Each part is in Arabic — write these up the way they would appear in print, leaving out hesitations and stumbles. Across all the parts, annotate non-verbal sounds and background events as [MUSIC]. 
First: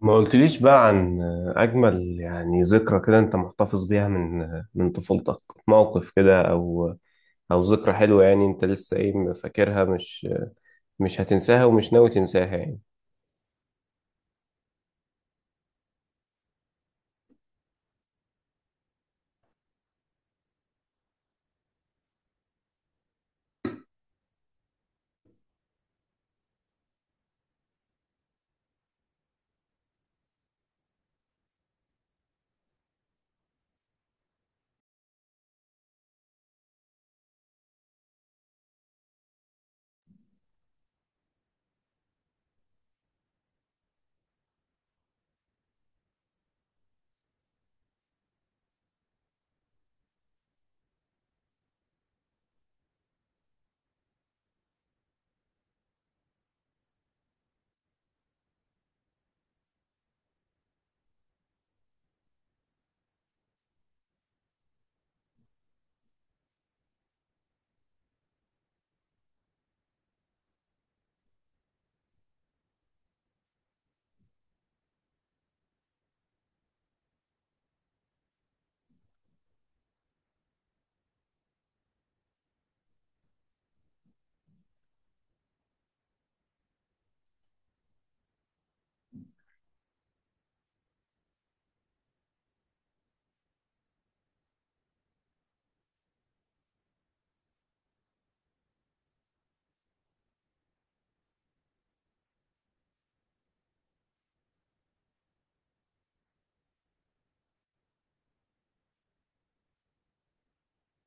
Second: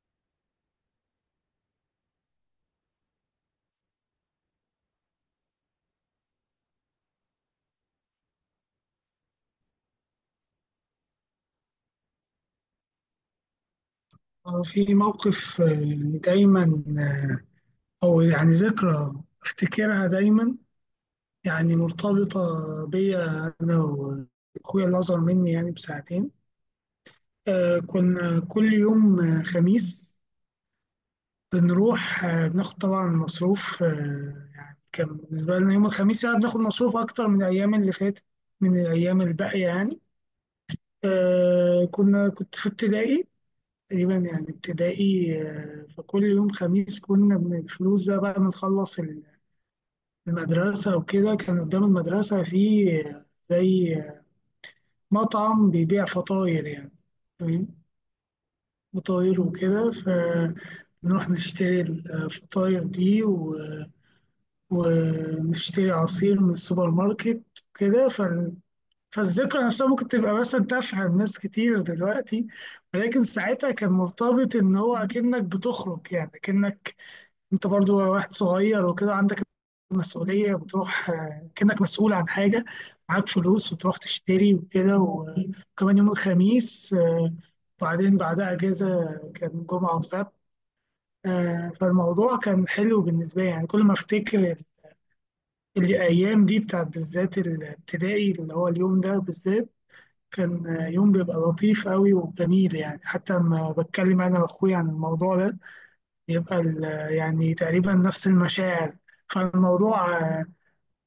ما قلتليش بقى عن أجمل يعني ذكرى كده أنت محتفظ بيها من طفولتك. موقف كده أو ذكرى حلوة يعني أنت لسه إيه فاكرها، مش هتنساها ومش ناوي تنساها يعني. آه، في موقف آه، يعني دايما آه، أو يعني ذكرى أفتكرها دايما، يعني مرتبطة بيا أنا وأخويا اللي أصغر مني يعني بساعتين. كنا كل يوم خميس بنروح، بناخد طبعا مصروف. يعني كان بالنسبة لنا يوم الخميس يعني بناخد مصروف أكتر من الأيام اللي فاتت، من الأيام الباقية يعني. آه، كنا كنت في ابتدائي تقريبا، يعني ابتدائي. فكل يوم خميس كنا من الفلوس ده بقى بنخلص المدرسة، وكده كان قدام المدرسة في آه، زي آه، مطعم بيبيع فطاير يعني. فاهم؟ فطاير وكده، فنروح نشتري الفطاير دي ونشتري عصير من السوبر ماركت وكده. فالذكرى نفسها ممكن تبقى مثلا تافهة لناس كتير دلوقتي، ولكن ساعتها كان مرتبط ان هو اكنك بتخرج، يعني اكنك انت برضو واحد صغير وكده، عندك مسؤولية، بتروح كأنك مسؤول عن حاجة، معاك فلوس وتروح تشتري وكده. وكمان يوم الخميس، وبعدين بعدها أجازة، كان جمعة وسبت. فالموضوع كان حلو بالنسبة لي يعني. كل ما أفتكر الأيام دي بتاعت بالذات الابتدائي، اللي هو اليوم ده بالذات كان يوم بيبقى لطيف قوي وجميل يعني. حتى لما بتكلم أنا وأخويا عن الموضوع ده يبقى يعني تقريبا نفس المشاعر. فالموضوع آه،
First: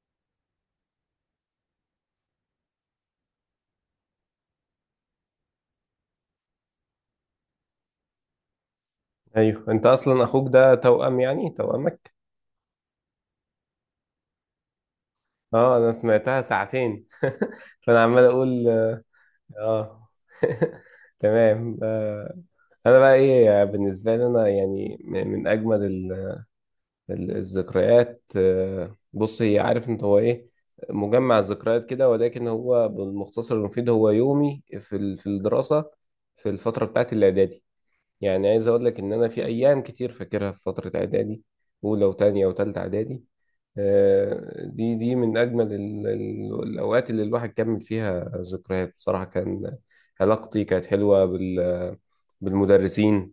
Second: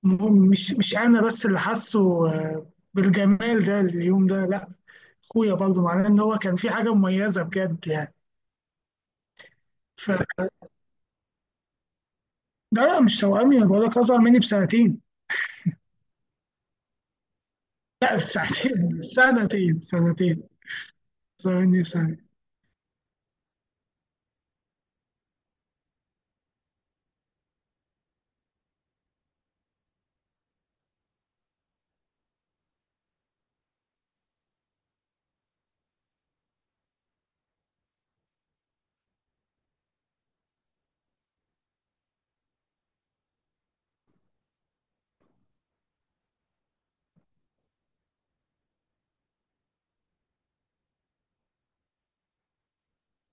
م- مش مش انا بس اللي حاسه بالجمال ده، اليوم ده لا، اخويا برضه، معناه ان هو كان في حاجه مميزه بجد يعني. أيوه، أنت ف أصلا أخوك ده توأم يعني توأمك. لا لا، مش توأمي، انا بقول لك اصغر مني بسنتين. أه، أنا سمعتها ساعتين [LAUGHS] فأنا لا عمال أقول بساعتين [LAUGHS] سنتين، أه سنتين [LAUGHS] اصغر تمام. مني بسنتين. أنا بقى إيه بالنسبة لي، أنا يعني من أجمل الذكريات. بص، هي عارف انت هو ايه، مجمع الذكريات كده، ولكن هو بالمختصر المفيد هو يومي في الدراسة، في الفترة بتاعت الإعدادي. يعني عايز أقول لك إن أنا في أيام كتير فاكرها في فترة إعدادي، أولى وتانية وتالتة إعدادي. دي من أجمل الأوقات اللي الواحد كمل فيها ذكريات. بصراحة كان علاقتي كانت حلوة بالمدرسين،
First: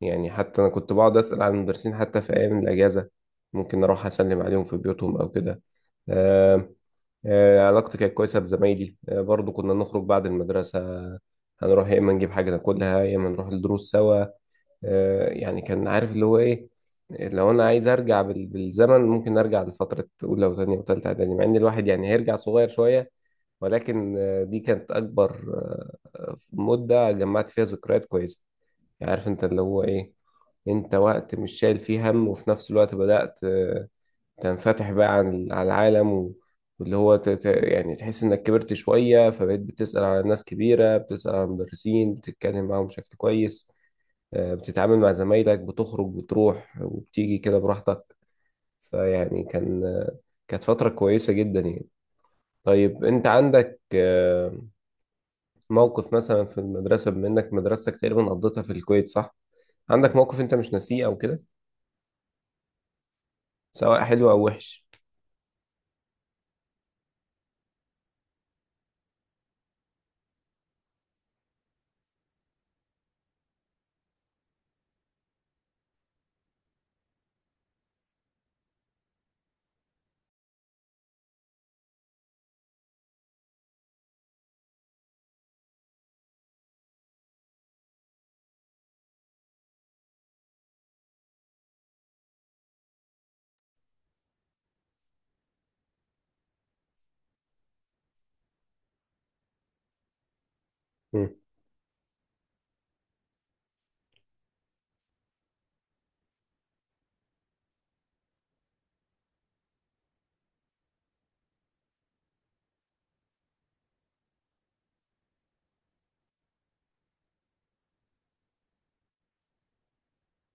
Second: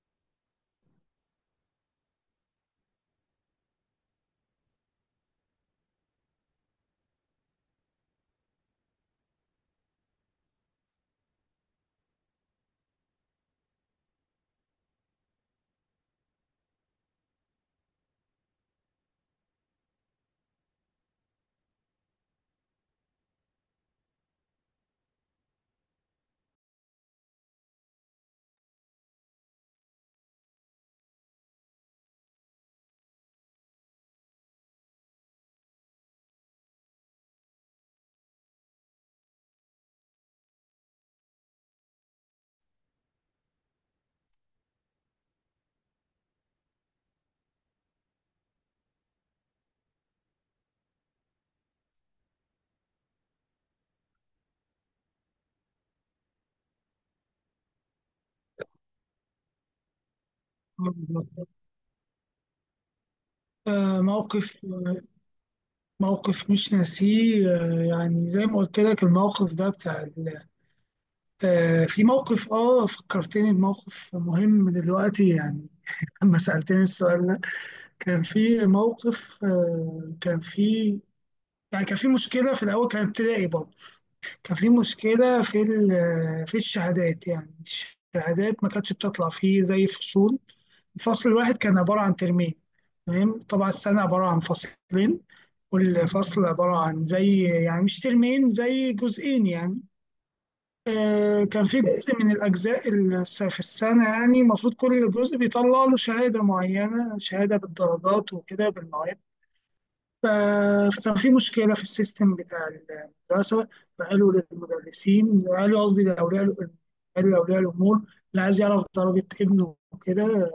يعني حتى أنا كنت بقعد أسأل عن المدرسين حتى في أيام الأجازة، ممكن أروح أسلم عليهم في بيوتهم أو كده. آه. آه، علاقتي كانت كويسة بزمايلي. آه، برضو كنا نخرج بعد المدرسة، هنروح يا إما نجيب حاجة ناكلها يا إما نروح الدروس سوا. آه، يعني كان عارف اللي هو إيه، لو أنا عايز أرجع بالزمن ممكن أرجع لفترة أولى وتانية وتالتة إعدادي، مع إن الواحد يعني هيرجع صغير شوية، ولكن دي كانت أكبر مدة جمعت فيها ذكريات كويسة. يعني عارف انت اللي هو ايه، انت وقت مش شايل فيه هم، وفي نفس الوقت بدأت تنفتح بقى على العالم واللي هو يعني تحس انك كبرت شوية، فبقيت بتسأل على ناس كبيرة، بتسأل على مدرسين، بتتكلم معاهم بشكل كويس. بتتعامل مع زمايلك، بتخرج بتروح وبتيجي كده براحتك. فيعني كان كانت فترة كويسة جدا يعني. طيب انت عندك موقف مثلا في المدرسة، بما انك مدرستك تقريبا قضيتها في الكويت، صح؟ عندك موقف انت مش ناسيه او كده؟ آه، سواء حلو او موقف وحش. آه، موقف مش ناسيه. يعني زي ما قلت لك الموقف ده بتاع ال- آه، في موقف اه فكرتني بموقف مهم دلوقتي، يعني لما سألتني السؤال ده. كان في موقف آه، كان في يعني كان في مشكلة في الأول، كان ابتدائي برضه. كان في مشكلة في الشهادات يعني. الشهادات ما كانتش بتطلع فيه زي فصول. الفصل الواحد كان عبارة عن ترمين، تمام؟ طبعا السنة عبارة عن فصلين، والفصل عبارة عن زي يعني مش ترمين، زي جزئين يعني. مم. كان في جزء من الأجزاء في السنة يعني، المفروض كل جزء بيطلع له شهادة معينة، شهادة بالدرجات وكده، بالمواد. ف- فكان في مشكلة في السيستم بتاع المدرسة. فقالوا للمدرسين، قالوا قصدي قالوا لأولياء الأمور، اللي عايز يعرف درجة ابنه وكده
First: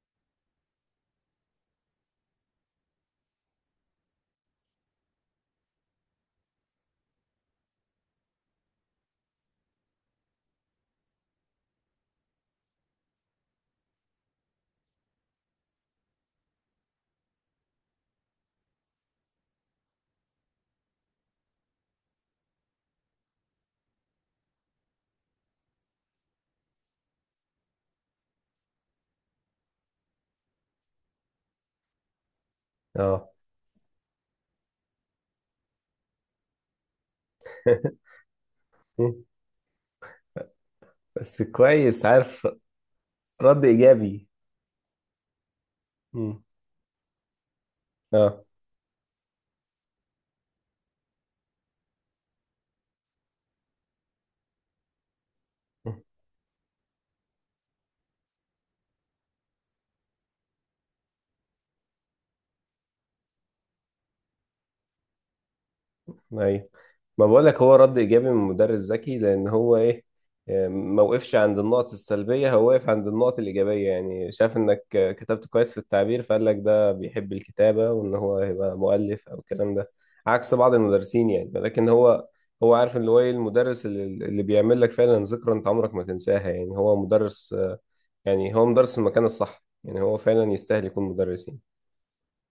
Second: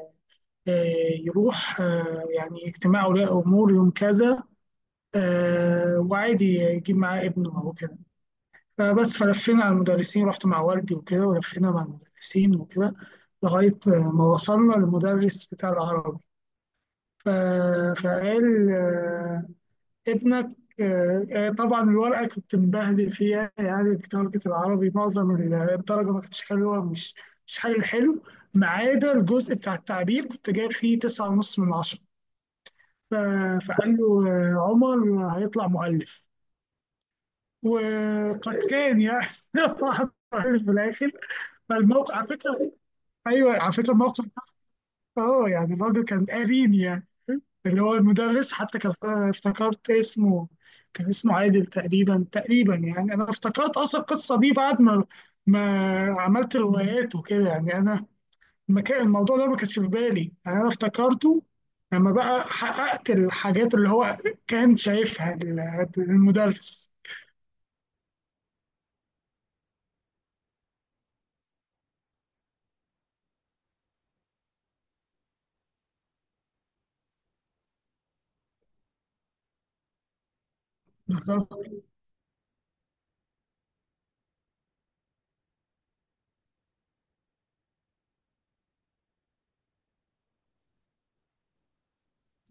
يروح يعني اجتماع أولياء أمور يوم كذا، وعادي يجيب معاه ابنه أو كده. فبس فلفينا على المدرسين، رحت مع والدي وكده، ولفينا مع المدرسين وكده، لغاية ما وصلنا للمدرس بتاع العربي. ف... فقال آه، ابنك طبعا الورقة كنت مبهدل فيها يعني، درجة العربي معظم الدرجة ما كانتش حلوة، مش مش حل حلو، ما عدا الجزء بتاع التعبير كنت جايب فيه تسعة ونص من عشرة. ف... اه. فقال له عمر هيطلع مؤلف. [LAUGHS] وقد كان مم. يعني، [LAUGHS] طلع مؤلف في الآخر. بس كويس فالموقف على عارف. فكره، ايوه، رد على فكره الموقف ايجابي. ده اه، يعني الراجل كان مم. قارين يعني، اللي هو اه. المدرس، حتى كان افتكرت اسمه، كان اسمه عادل تقريبا. يعني انا افتكرت اصلا القصه دي بعد ما مم. ما عملت روايات وكده يعني. ما كان الموضوع ده ما كانش في بالي يعني، انا افتكرته لما بقى حققت الحاجات اللي هو كان شايفها ايوه. المدرس. ما بقولك هو رد ايجابي من مدرس ذكي، لان هو ايه، ما وقفش عند النقط السلبيه، هو وقف عند النقط الايجابيه. يعني شاف انك كتبت كويس في التعبير، فقال لك ده بيحب الكتابه وان هو هيبقى مؤلف او الكلام ده، عكس بعض المدرسين يعني. لكن هو، هو عارف اللي هو ايه المدرس اللي بيعمل لك فعلا ذكرى انت عمرك ما تنساها. يعني هو مدرس، يعني هو مدرس في المكان الصح، يعني هو فعلا يستاهل يكون مدرسين.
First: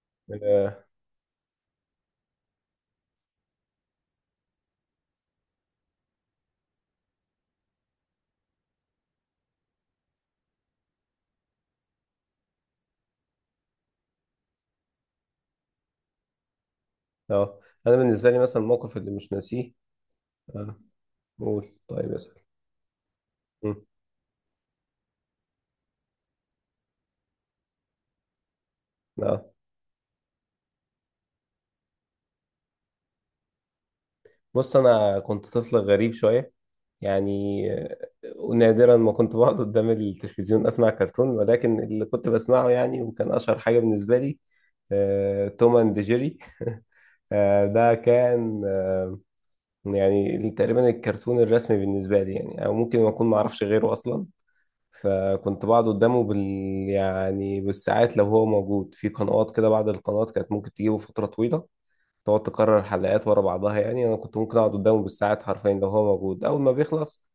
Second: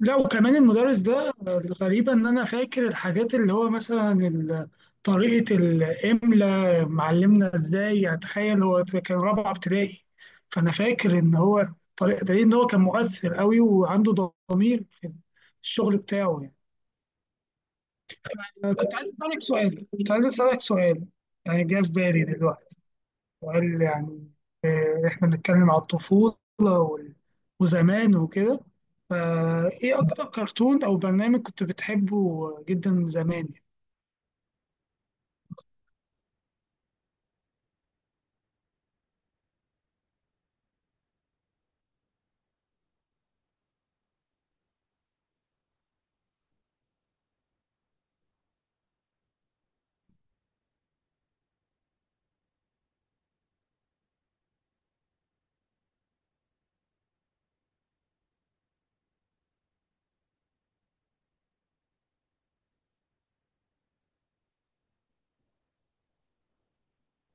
لا وكمان اه. المدرس ده، الغريبة إن أنا فاكر الحاجات اللي هو مثلا طريقة الإملا معلمنا إزاي يعني. تخيل هو كان رابعة ابتدائي، فأنا فاكر إن هو الطريقة ده، إن هو كان مؤثر قوي وعنده ضمير في الشغل بتاعه. آه. انا بالنسبه لي مثلا الموقف اللي مش ناسيه. كنت عايز أسألك اه، سؤال، يعني قول، جه في طيب بالي اسال. دلوقتي وقال مم. يعني، إحنا بنتكلم على الطفولة وزمان وكده، اه. فإيه أكتر كرتون أو برنامج كنت بتحبه جدا زمان؟ بص، انا كنت طفل غريب شويه يعني. نادرا ما كنت بقعد قدام التلفزيون اسمع كرتون، ولكن اللي كنت بسمعه يعني وكان اشهر حاجه بالنسبه لي، توم اند جيري. [LAUGHS] ده كان، يعني تقريبا الكرتون الرسمي بالنسبه لي يعني، او ممكن ما اكون ما اعرفش غيره اصلا. فكنت بقعد قدامه يعني بالساعات، لو هو موجود في قنوات كده، بعض القنوات كانت ممكن تجيبه فترة طويلة، تقعد تكرر حلقات ورا بعضها. يعني انا كنت ممكن اقعد قدامه بالساعات حرفيا لو هو موجود. اول ما بيخلص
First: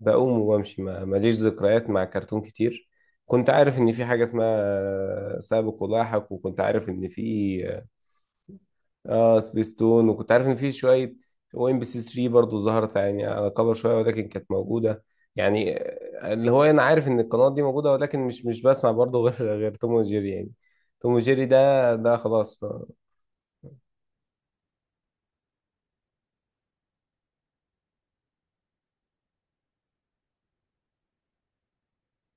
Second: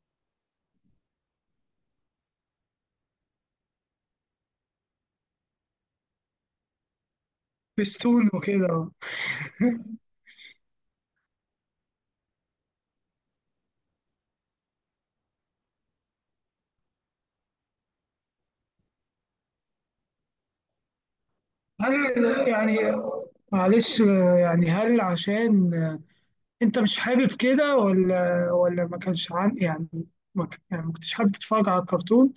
بقوم وبمشي. ما ماليش ذكريات مع كرتون كتير. كنت عارف ان في حاجة اسمها سابق ولاحق، وكنت عارف ان في، بستون وكده. اه، سبيستون، وكنت عارف ان في شويه. وام بي سي 3 برضه ظهرت يعني على كبر شويه، ولكن كانت موجوده. يعني اللي هو انا عارف ان القنوات دي موجوده، ولكن مش بسمع برضه [LAUGHS] غير توم وجيري يعني. توم وجيري ده هل خلاص. يعني معلش آه، يعني هل عشان أنت مش حابب كده، ولا ما كانش عن يعني، ما ك- يعني ما كنتش حابب تتفرج على الكرتون،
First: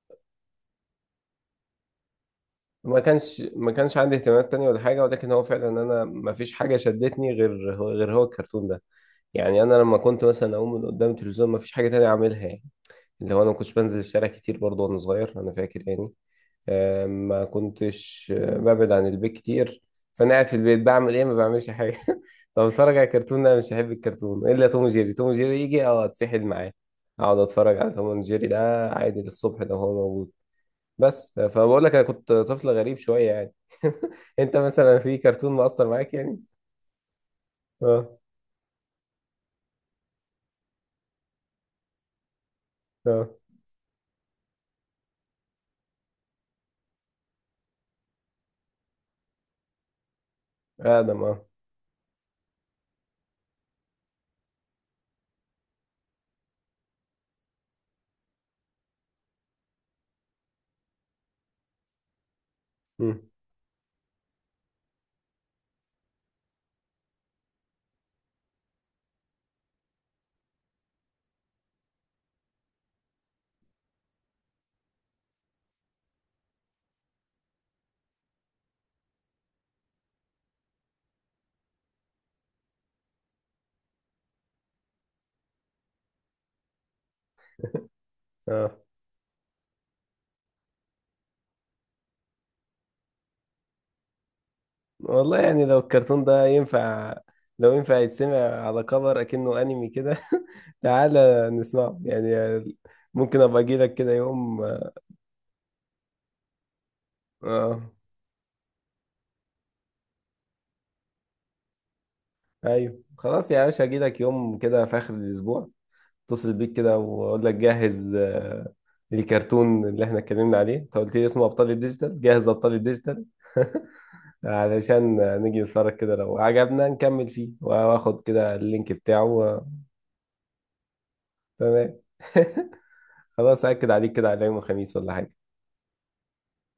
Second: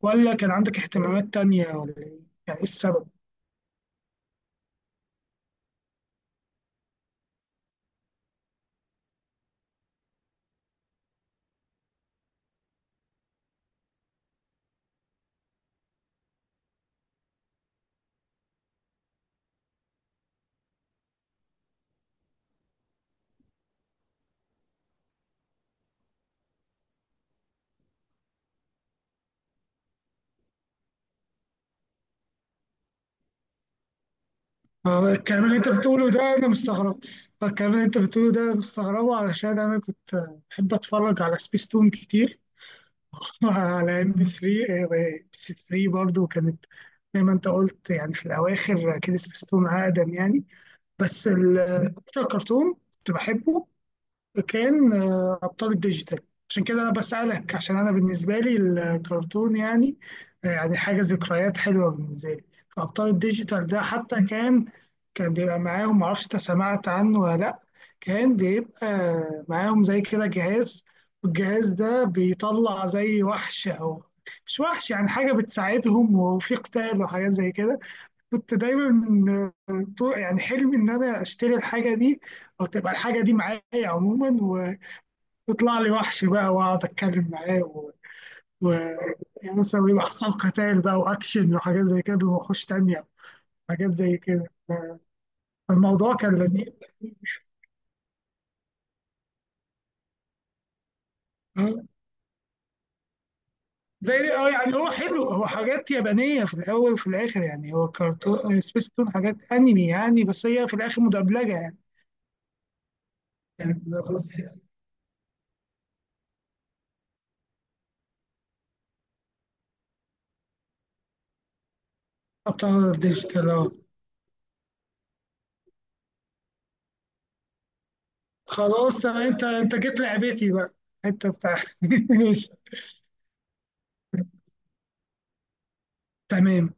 ولا كان عندك اهتمامات تانية، ولا إيه؟ يعني إيه ما السبب؟ كانش ما كانش عندي اهتمامات تانية ولا حاجه، ولكن هو فعلا انا ما فيش حاجه شدتني غير هو الكرتون ده. يعني انا لما كنت مثلا اقوم من قدام التلفزيون، ما فيش حاجه تانية اعملها يعني. اللي هو انا ما كنتش بنزل الشارع كتير برضه وانا صغير، انا فاكر يعني. ما كنتش ببعد عن البيت كتير. فانا قاعد في البيت بعمل ايه؟ ما بعملش حاجه. [LAUGHS] طب اتفرج على كرتون؟ لا، مش هحب الكرتون الا توم وجيري. توم وجيري يجي، اه، اتسحل معاه، اقعد اتفرج على توم وجيري ده عادي للصبح لو هو موجود. بس فبقول لك انا كنت طفل غريب شويه يعني. [LAUGHS] انت مثلا في الكلام كرتون اللي انت مؤثر بتقوله معاك ده يعني؟ انا مستغرب. الكلام اللي انت اه. بتقوله ده مستغربه، علشان انا كنت بحب اتفرج على سبيس تون كتير. اه، [LAUGHS] على ام بي 3، برضو كانت زي ما انت قلت يعني، في الاواخر كده سبيس تون اقدم يعني. ادم، بس اه. ال- اكتر كرتون كنت بحبه كان ابطال الديجيتال. عشان كده انا بسالك، عشان انا بالنسبه لي الكرتون يعني يعني حاجه، ذكريات حلوه بالنسبه لي. ابطال مم. الديجيتال ده حتى كان، كان بيبقى معاهم معرفش انت سمعت عنه ولا لا. كان بيبقى معاهم زي كده جهاز، والجهاز ده بيطلع زي وحش، او مش وحش يعني، حاجه بتساعدهم، وفي قتال وحاجات زي كده. كنت دايما يعني حلمي ان انا اشتري الحاجه دي، او تبقى الحاجه دي معايا عموما، ويطلع لي وحش بقى واقعد اتكلم معاه و... اه. يعني مثلا يبقى حصل قتال بقى، واكشن وحاجات زي كده، بوحوش تانية، حاجات زي كده. والله يعني لو فالموضوع الكرتون كان ده لذيذ. ينفع، لو ينفع يتسمع، على كفر اكنه انمي كده [LAUGHS] تعالى آه. نسمعه يعني. ممكن ابقى اجي لك كده زي اه يوم. يعني هو حلو، هو حاجات يابانيه في الاول وفي الاخر يعني، اه. هو كرتون سبيستون حاجات انمي يعني، بس هي في الاخر مدبلجه يعني. ايوه، خلاص يا يعني باشا، اجي لك يوم بس- كده في اخر الاسبوع. اتصل بيك كده واقول لك جهز، الكرتون اللي احنا اتكلمنا عليه، انت قلت لي اسمه ابطال الديجيتال، جهز ابطال ابطال الديجيتال. ديجيتال. [LAUGHS] علشان نيجي نتفرج كده، لو عجبنا نكمل فيه، واخد كده اللينك خلاص تمام، بتاعه. انت انت جيت لعبتي بقى، انت بتاع. تمام. [LAUGHS] ماشي، [LAUGHS] خلاص، أكد عليك كده على يوم الخميس ولا حاجة تمام.